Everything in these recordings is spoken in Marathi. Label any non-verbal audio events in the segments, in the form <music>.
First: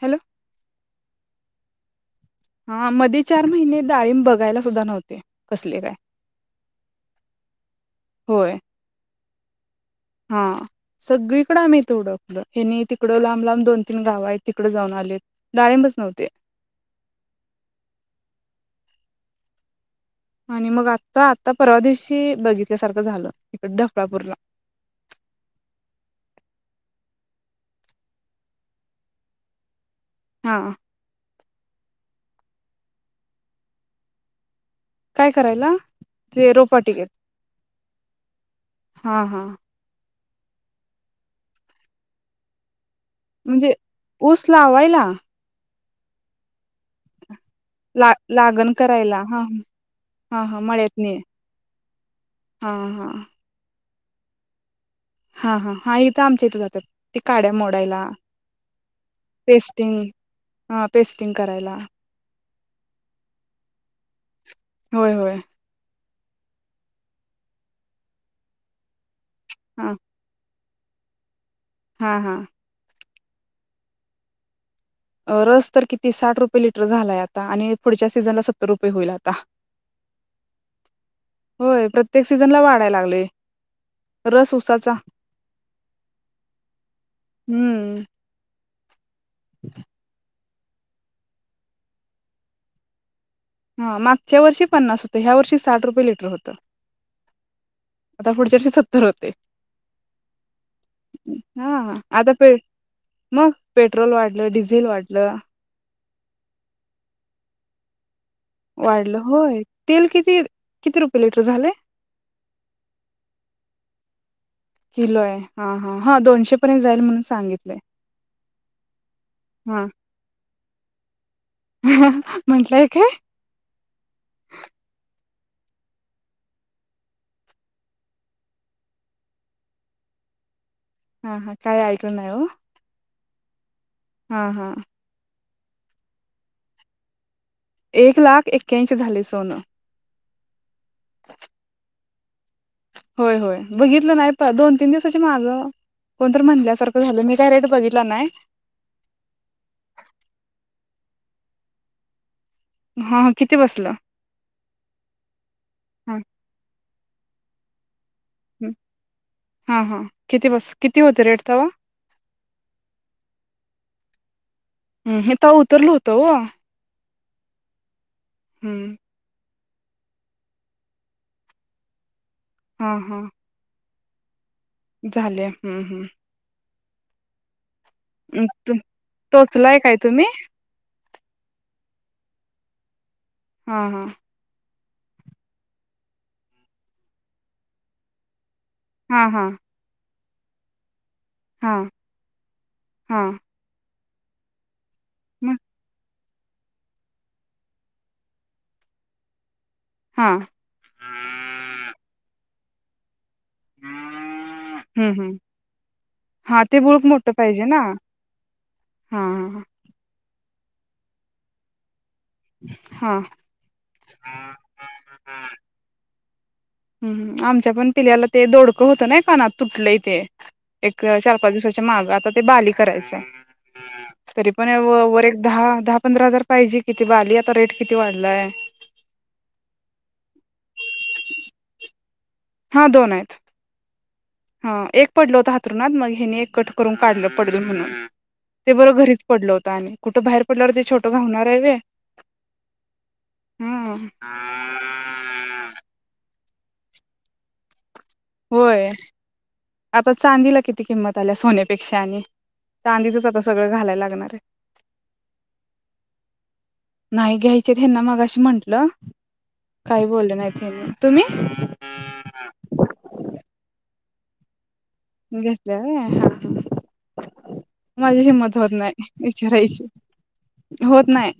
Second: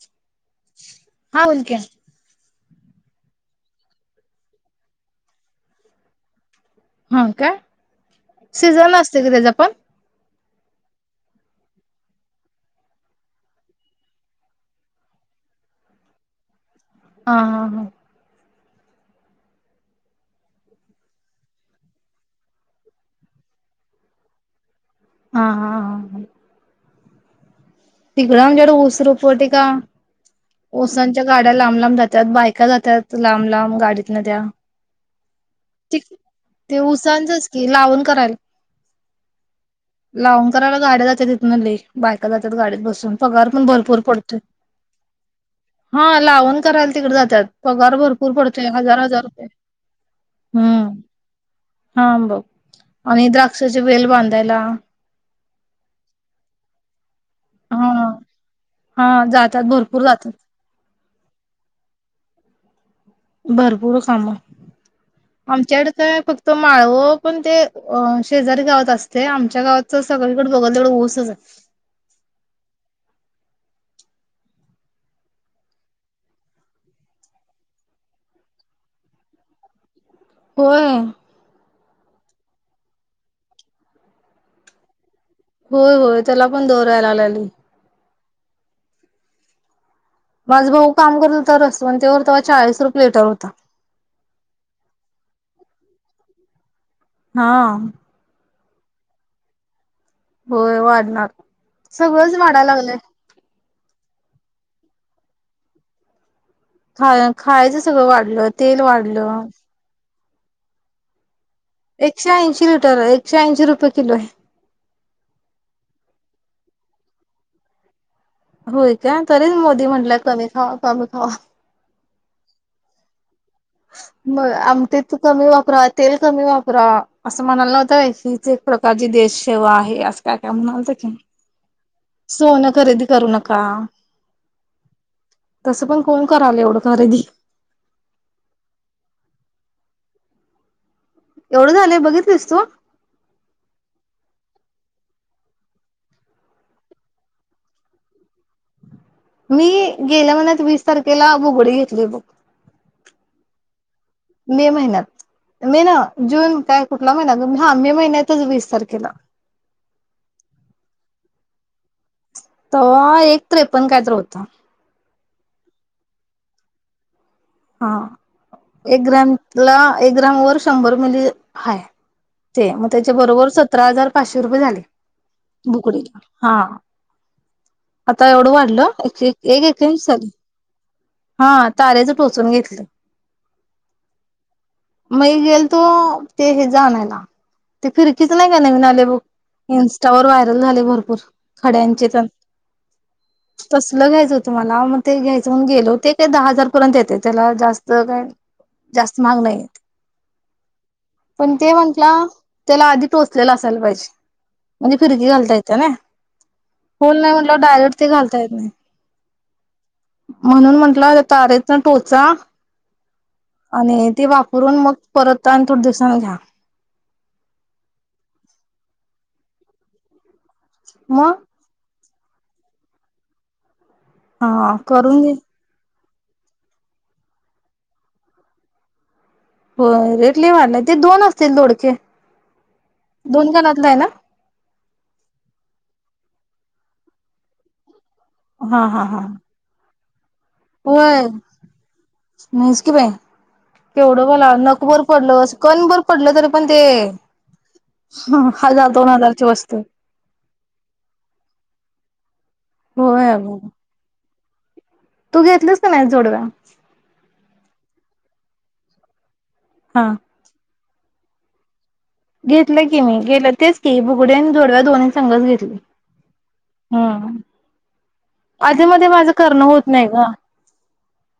हॅलो. हा हुलक्या. हा मध्ये चार महिने डाळिंब बघायला सुद्धा नव्हते कसले काय. हा काय होय शिजवलस. कधी जायचं आपण? हा सगळीकडे आम्ही इथे ओळखलो, हेनी तिकडं लांब लांब दोन तीन गाव आहेत तिकड जाऊन आलेत, डाळिंबच नव्हते. हा हा हा. आणि मग आता आत्ता परवा दिवशी बघितल्यासारखं झालं इकड ढकळापूरला. हा हा हा. तिकड आन् जेवढं उस उपटते का? हा उसाच्या गाड्या लांब लांब जात्यात, बायका जात्यात लांब लांब गाडीत न त्या्या काय करायला ते उसांचं च कि लावून करायला हा हा लावकरराला गाड्या जाय तिथूनली बायका जा. गाडीत बस म्हणजे ऊस लावायला हा लावून करायला तिकडे जात्यात पगार ला भरपूर पडते लागण हजार हजार करायला हा रुपये हा हा हम्म मळ्यातनी हां ब हा हा आणि द्राक्ष म्हणजे वेळ बांधायला हा-हा-हा इथं आमच्या इथे जातात.. ते काड्या मोडायला हा हा जातात भरपूर जातात. स्टिंग करायला. भरपूर काम. होय होय आमच्याकड तर फक्त माळवो पण ते शेजारी गावत असत ते आमच्या गावातच सगळीकड बघल तेवढं ऊसच हाय. हा-हा. रस तर किती साठ रुपये लिटर झालाय आता आणि पुढच्या सीझनला सत्तर रुपये होईल आता. होय. होय प्रत्येक सीझन ला वाढाय लागले रस उसाचा. होय-होय त्याला पण दौरायला लागली. हम्म <unintelligible> माझं भाऊ काम करत तरच पण तेववर तेव चाळीस रुपये लेटर होत हा मागच्या वर्षी पन्नास होत ह्या वर्षी साठ रुपये लिटर होत. <unintelligible> हा तेचे सत्तर होते. होय वाढणार हा आता सगळंच पे वाढा लागलंय मग पेट्रोल वाढलं डिझेल वाढलं खा खायचं सगळं वा वाढलं तेल वाढलं होय तेल किती रुपये लिट एकशे ऐंशी लिटर एकशे ऐंशी रुपये किलो आहे किलो आहे हा हा हा दोनशे पर्यंत जाईल म्हणून सांगितलं होय का तरी मोदी म्हटलं कमी खावा <unintelligible> खवा ह म्हंटलंय काय? मग आम ते कमी वापरा तेल कमी वापरा असं म्हणायला नवतं हीच एक प्रकारची देशसेेवा आहे. अस काय काय म्हणा हा हा काय नाही हो <unintelligible> खरेदी करू नका. हा हा. तसं पण कोण करालाय एवढं खरेदी. एक लाख ऐक्क्याशीं झालय सोनं. एवढं झालंय बघित तेसतो <unintelligible> होय होय बघितलं नाही प दोन तीन दिवसाची माग कोणत म्हणल्यासारखं झालं मी काय रेट बघितला नाय. मी गेल्या महिन्यात वीस तारखेला बुगडी घेतली बघ. हा किती बसलं मे महिन्यात मे ना हा जून काय मे महिन्यात ् हा हा किती बस किती होते रेट तो <unintelligible> तवा एक त्रेपण काय तर होत. हिम् त उतरल होत हो हा. एक ग्राम. ला एक ग्राम वर शंभर मिली हाय ते म हा हा त्याच्याबरोबर सतरा हजार किती रुपय झाले झाले हम्म बुकडीला हा आता एवढं हम्म वाढलं एक टोचलाय काय ऐक्क्याशीं तुम्ही झाल हा. तारेच टोचून घेतलं. हा हा. मी गेलतो ते हेज आनायला ते फिरकीच नाही नवीन आलय ब हा हा इन्स इन्साटावर व्हायरल झालयं भरपूर. हा खड्यांचे तर हा तस तसल घायचं होत मला ते घ्यायच मग म्हणून गेलो ते दहा हजार पर्यंत येते त्याला जास्त काय जास्त महाग नाहीेत हा पण ते म्हंटला त्याला आधिक टोचलेला असायला पाहिजे म्हणजे हम्म फिरकी हम्म घालता येत ना हा ते बुळूक होल मोठं नाही म्हटलं पाहिजे ना डायरेक्ट ते घालता येत नाही हा म्हणून म्हटला तारेत टोच जा हा आणि ते वापरून मग परत आणि थोड दिवसांन घ्या हम् आमच्या पण पिल्याला ते दोडकं होतं ना का ना तुटलं ते एक चार मग पाच दिवसाच्या माग ता ते बाली करायचं आहे. तरी पण हा करून वर घे एक दहा दहा पंधरा हजार पाहिजे किती बाली आता रेट किती वाढलाय, होय रेट लई वाटलाय नाही ते दोन असतील दोडके हा दोन आहेत. कानातलं आहे ना हा एक पडल होत हाथरुणात मग हेनी कट करून काढलं पडल म्हणून ते हा बरं हा हा घरीच पडल होतं आणि कुठं बाहेर पडल्यावर ते छोटं होय घावणार आहे वे नाहीच कि बाय हा केवढं मला नकभर पडल असं कणभर पडल तरी पण ते होय हजार दोन हजारची वस्तू आता चांदीला किती किंमत आल्या सोन्यापेक्षा आणि चांदीचच होय आता अगं सगळं घालायला लागणार आहे तू घेतलीस का नाही जोडव्या नाही घ्यायचे ह्याना मगाशी म्हंटलं काही हा बोललं नाहीत हेनी तुम्ही? घेतलं की मी गेलं. तेच की बुगड्यांनी जोडव्या. दोन् संघ घेतली घेतल्या व्हय हा हा माझी हिंमत होत आधी नाही मध्ये माझ करण विचारायची होत नाही ग. होत नाही.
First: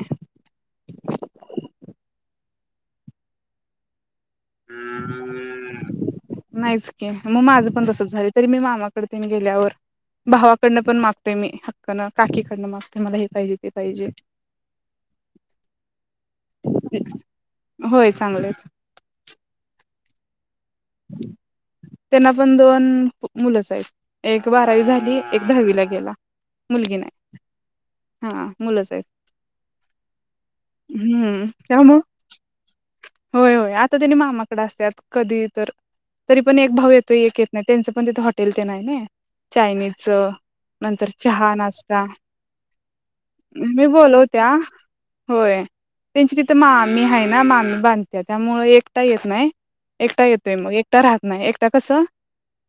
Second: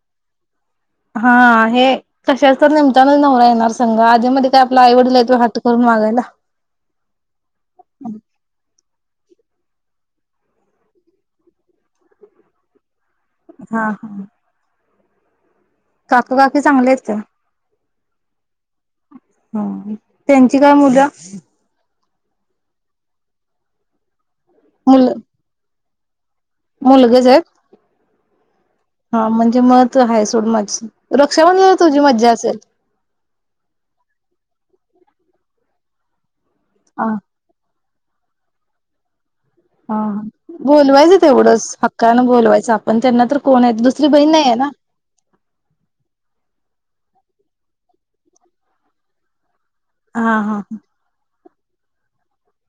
हा, हे कशाच तर नेमताना नवरा येणार संघा. नाहीच की मग माझं पण तस झालं तरी मी मामा ड गेल्यावर भावाकडनं पण मागतोय मी हक्कन काकीकडनं मागतो. ते मला हे पाहिजे ते पाहिजे. काकू काकी चांगले आहेत का? होय चांगलेत ह थँक. काय मुलं? त्यांना पण दोन मुलंच आहेत? एक बारावी मुल झाली, एक दहावीला गेली. गेला. मुलगी मुलगेच नाही आहेत हा मुलंच आहेत. हा म्हणजे मत आहे सोड माझी हम्म रक्षाबंधनला त्यामूळ तुझी मज्जा असेल. होय होय आता त्यानी मामाकड असत्यात. कधी तर तरी. पण एक भाऊ हा येतो एक येत नाही. त्यांचं पण तिथे हॉटेल तेन हाय नई. हा चायनीजचं नंतर बोलवायचं चहा तेवढंच नाश्ता हक्कानं बोलवायचं आपण त्यांना तर कोण आहे मी दुसरी बहीण नाही बोलवत्या आहे ना. मी आहे ना मामी बांधते त्यामुळे एकटा येत नाही. हा एकटा येतोय हा मग एकटा रहात नाही. एकटा कस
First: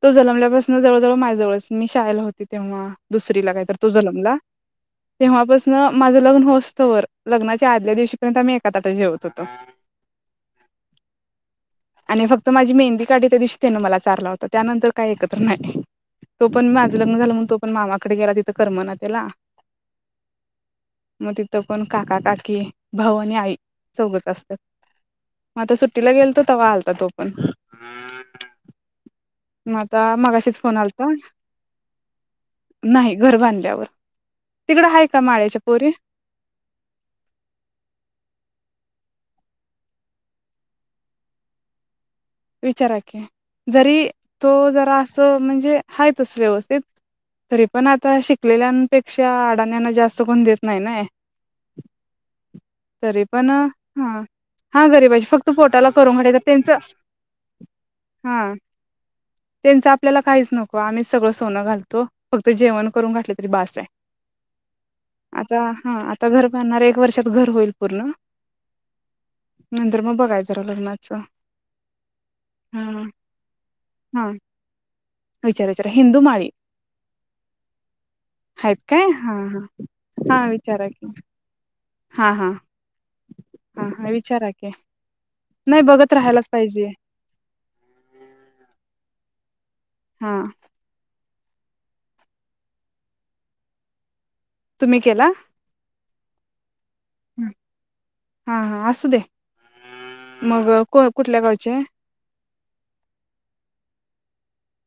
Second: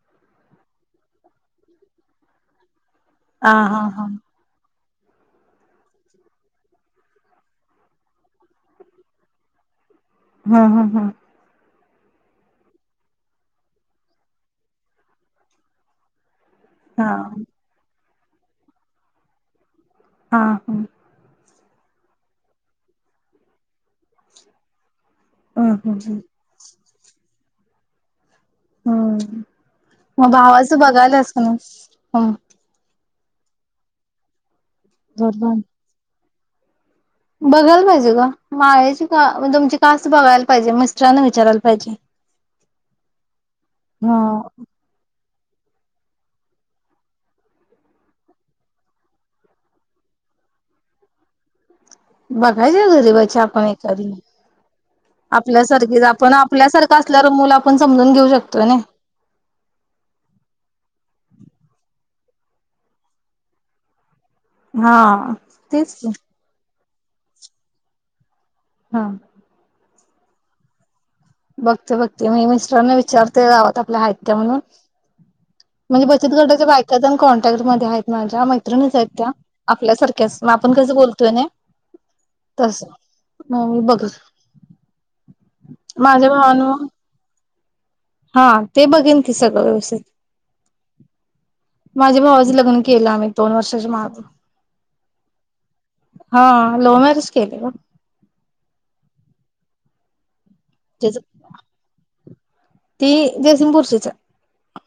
तो जन्मल्यापासून जवळ-जवळ माझ्यावळच मी शाळेला होते तेव्हा. दुसरी ला हा काही तर हा तो हा. जन्मला. तेव्हापासन माझं लग्न हो असतं व लग्नाच्या आदल्या दिवशीपर्यंत आम्ही एका तटात जेवत होतो. हम्म, हम्म, हम्म. आणि फक्त माझी मेहंदी क तर दिसते ना मला चाारला होता त्यानंतर काही एकत्र नाही तो पण माझं हा. लग्न झालं तो पण मामा. तीकडे गेला तिथं करमना त्याला. हा हा मग तिथं पण काका काकी भाऊ आणि आई चौघच असत्यात. मग हम्म आता सुट्टीला हम्म गेलोतो. तवा आलता तो पण हा् हम्म मग मगाशीच फोन भावाचं आलता बघायल्यास काय नाहीं. नाही घर बांधल्यावर. तिकडं आहे का माळ्याच्या पोरी. बघायला पाहिजे का माळ्याची का तुमची कास्ट बघायला पाहिजे मिस्टरांना विचारायला पाहिजे. विचारा की जरी हा. तो जरा. म्हणजे हायचच व्यवस्थित तरी पण आता, शिकलेल्यापेक्षा अडाण्याना जास्त कोण देत नाही नई. बघायच घरीबाची आपण एखादी हा हा गरीबाची फक्त पोटाला आपल्यासारखी करून आपण घालायचं त्यांचं आपल्यासारखं असल्या. हा त्यांचं आपल्याला काहीच नको, आम्हीच सगळं सोनं घालतो. फक्त जेवण करून घातलं तरी बास आहे. हा आता तेच हा की. आता घर बांधणार एक वर्षात घर होईल पूर्ण. हा तर मग बघाय जरा लग्नाचं बघते बघते मी हा मिस्टरने विचारते गावात आपल्या आहेत हा का म्हणून विचार विचार म्हणजे हिंदू बचत माळी गटाच्या बायकाजण कॉन्टॅक्ट मध्ये आहेत माझ्या मैत्रिणीच काय आहेत हा त्या हा आपल्यासारख्याच हा आपण विचारा कस की बोलतोय ना हा हा तसं. मग मी हा बघ हा विचाराकी नाही बघत माझ्या राहायलाच भावान पाहिजे हा ते बघेन की सगळं व्यवस्थित. हा माझ्या भावाचं लग्न केलं. आम्ही दोन वर्षाच्या माग तुम्ही केला हा लव्ह मॅरेज केले का? हा हा असू दे मग को कुठल्या गावचे ती जयसिंगपूरची ये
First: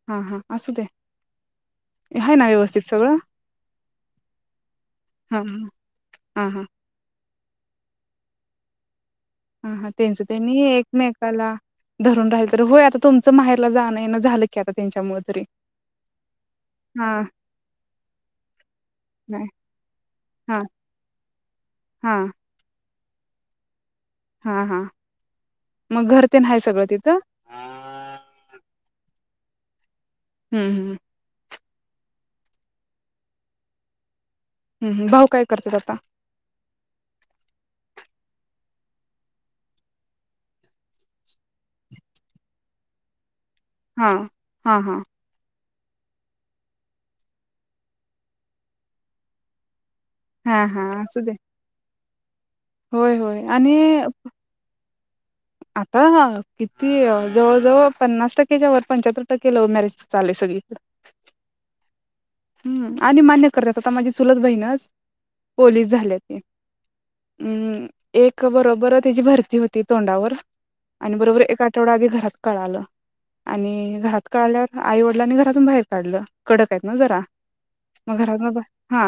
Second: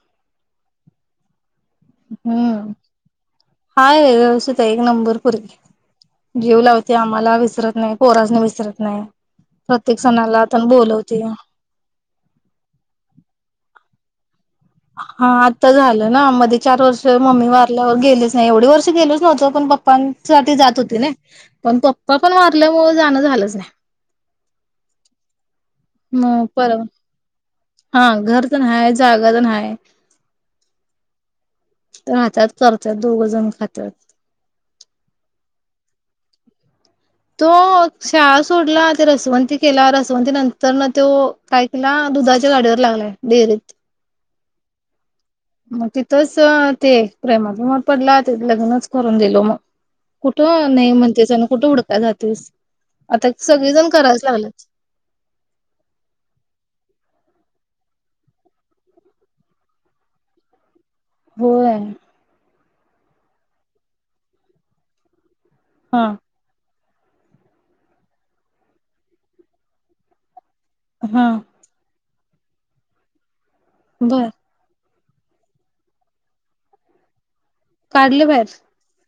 हा हा असू दे. आहे ना हम्म व्यवस्थित सगळं हाय व्यवस्थित हाय एक नंबर हा पोरगी हाय हा जीव हा लावते आम्हाला विसरत नाही पोरासनी विसरत नाही. हा हा प्रत्येक त्यांच सणाला त्यांनी पण बोलवते एकमेकाला धरून राहिलं तर होय आता तुमचं माहेरला जाण येन झालं की आता त्यांच्यामुळे हा तरी आता झालं ना मध्ये चार वर्ष हा मम्मी वारल्यावर गेलेच नाही एवढे वर्ष गेलोच नाही नव्हतो पण पप्पांसाठी हा जात होती ना पण हा पप्पा पण वारल्यावर जाण झालंच नाही. हा हा मग घर म तेन हाय पर सगळं तिथं हा घर तर नाही जाग जन आहे <unintelligible> हम्म हम्म राहतात करतात दोघ जण खात्यात हम्म भाऊ काय करतात आता? तो शाळा सोडला ते रसवंती केला रसवंती नंतर न तो काय केला दुधाच्या गाडीवर लागला डेअरीत. हा हा हा मग तिथंच ते प्रेमात बीमात पडला त लग्नच करून दिलो मग हा कुठं हा नाही असू म्हणतेच दे कुठं हूडकाय जातेस? होय तेच आता होय सगळेजण आणि करायच लागलेत. आता किती जवळ जवळ पन्नास टक्क्याच्या व पंच्याहत्तर टक्के लव्ह मॅरेज चालेल सगळी होय हम्म आणि मान्य कर्यच आता माझी चुलत बहीणच पोलीस हा झाले ते. हम्म एक बरोबर तीची भरती होती तोंडावर आणि हा बरोबर एक आठवडा आधी घरात कळालं. आणि घरात बर कळाल्यावर आई वडिलांनी घरातून बाहेर काढलं कडक आहेत ना जरा. मग घरात बाहेर हा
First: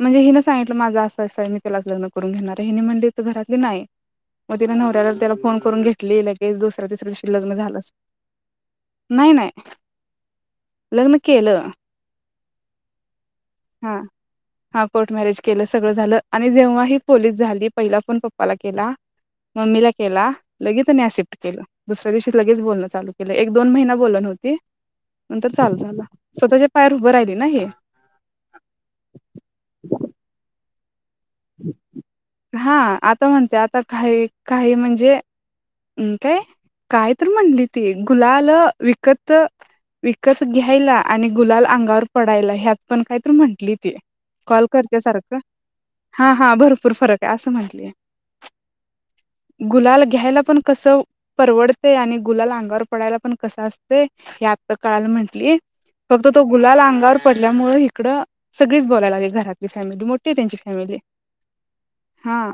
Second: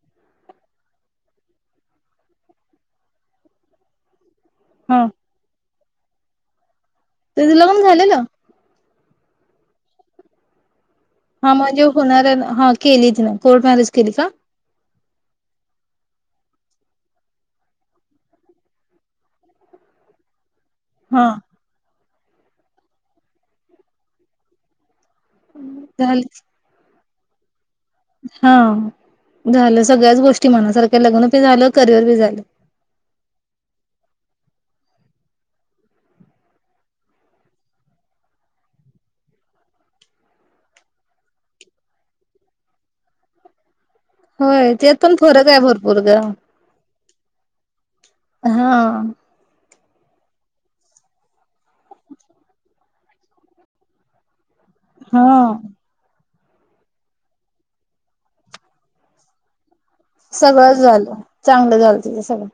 म्हणजे हिन सांगितलं माझं असं अस मी त्यालाच लग्न करून घेणार आहे हिनी म्हणले त घरातली नाही. मग तिन हा नवऱ्याला त्याला फोन करून घे <unintelligible> तिसऱ्या दिवशी लग्न त्याचं झालंच. झालेलं नाही नाही. लग्न हा केलं म्हणजे होणार आहे ना? हा केलीच नाही. कोर्ट मॅरेज हा केली का? हा कोर्ट मॅरेज केलं सगळं झालं आणि जेव्हाही पोलीस झाली पहिला फोन पप्पाला केला मम्मीला केला. लगेच त्यानी हा एक्सेप्ट केलं. दुसऱ्या दिवशी लगेच बोलणं चालू केलं एक दोन महिना बोलली नव्हती. नंतर चालू झाला झाली स्वतःच्या पायावर उभं राहिली. नाही. हा झालं सगळ्याच गोष्टी मनासारख्या लग्न बी झालं करिअर बी झालं हा आता म्हणते आता काय? काही म्हणजे? काय काय तर म्हटली ती गुलाल विकत विकत घ्यायला आणि गुलाल अंगावर पडायला ह्यात पण कायतर म्हटली कॉल होय त्यात करते पण सारखं फरक आहे भरपूर ग हा हा भरपूर फरक आहे असं म्हटलीय. हा गुलाल घ्यायला पण कस परवडतय आणि गुलाला अंगावर पडायला पण कस असतय? सकाळला हा म्हटली फक्त <unintelligible> तर तो गुलाल अंगावर पडल्यामुळ हिकडं सगळीच बोलायलागली घरात सगळं झालं चांगलं झालं तिच हा सगळं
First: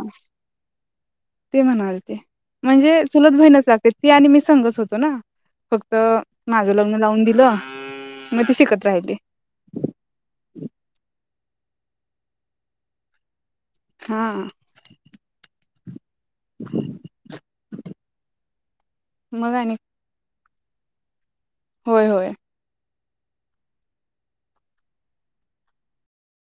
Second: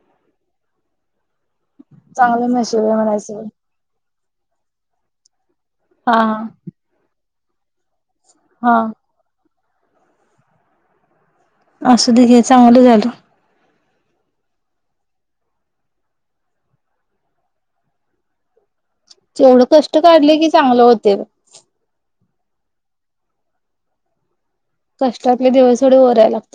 ते म्हणालते चांगलं नशीब आहे म्हणजे म्हणायचं सुलतभईनच लागते. ती आणि मी संगच होतो ना. फक्त हा माझं लग्न लावून दि द <unintelligible> मग ती हा शिकत राहिली. असू दे घे चांगलं झालं. हा. <unintelligible> मग जेवढं आणि कष्ट काढले की. चांगल होतय बघ. होय, होय. कष्टातले दिवस थोडे वरयायला लागतात.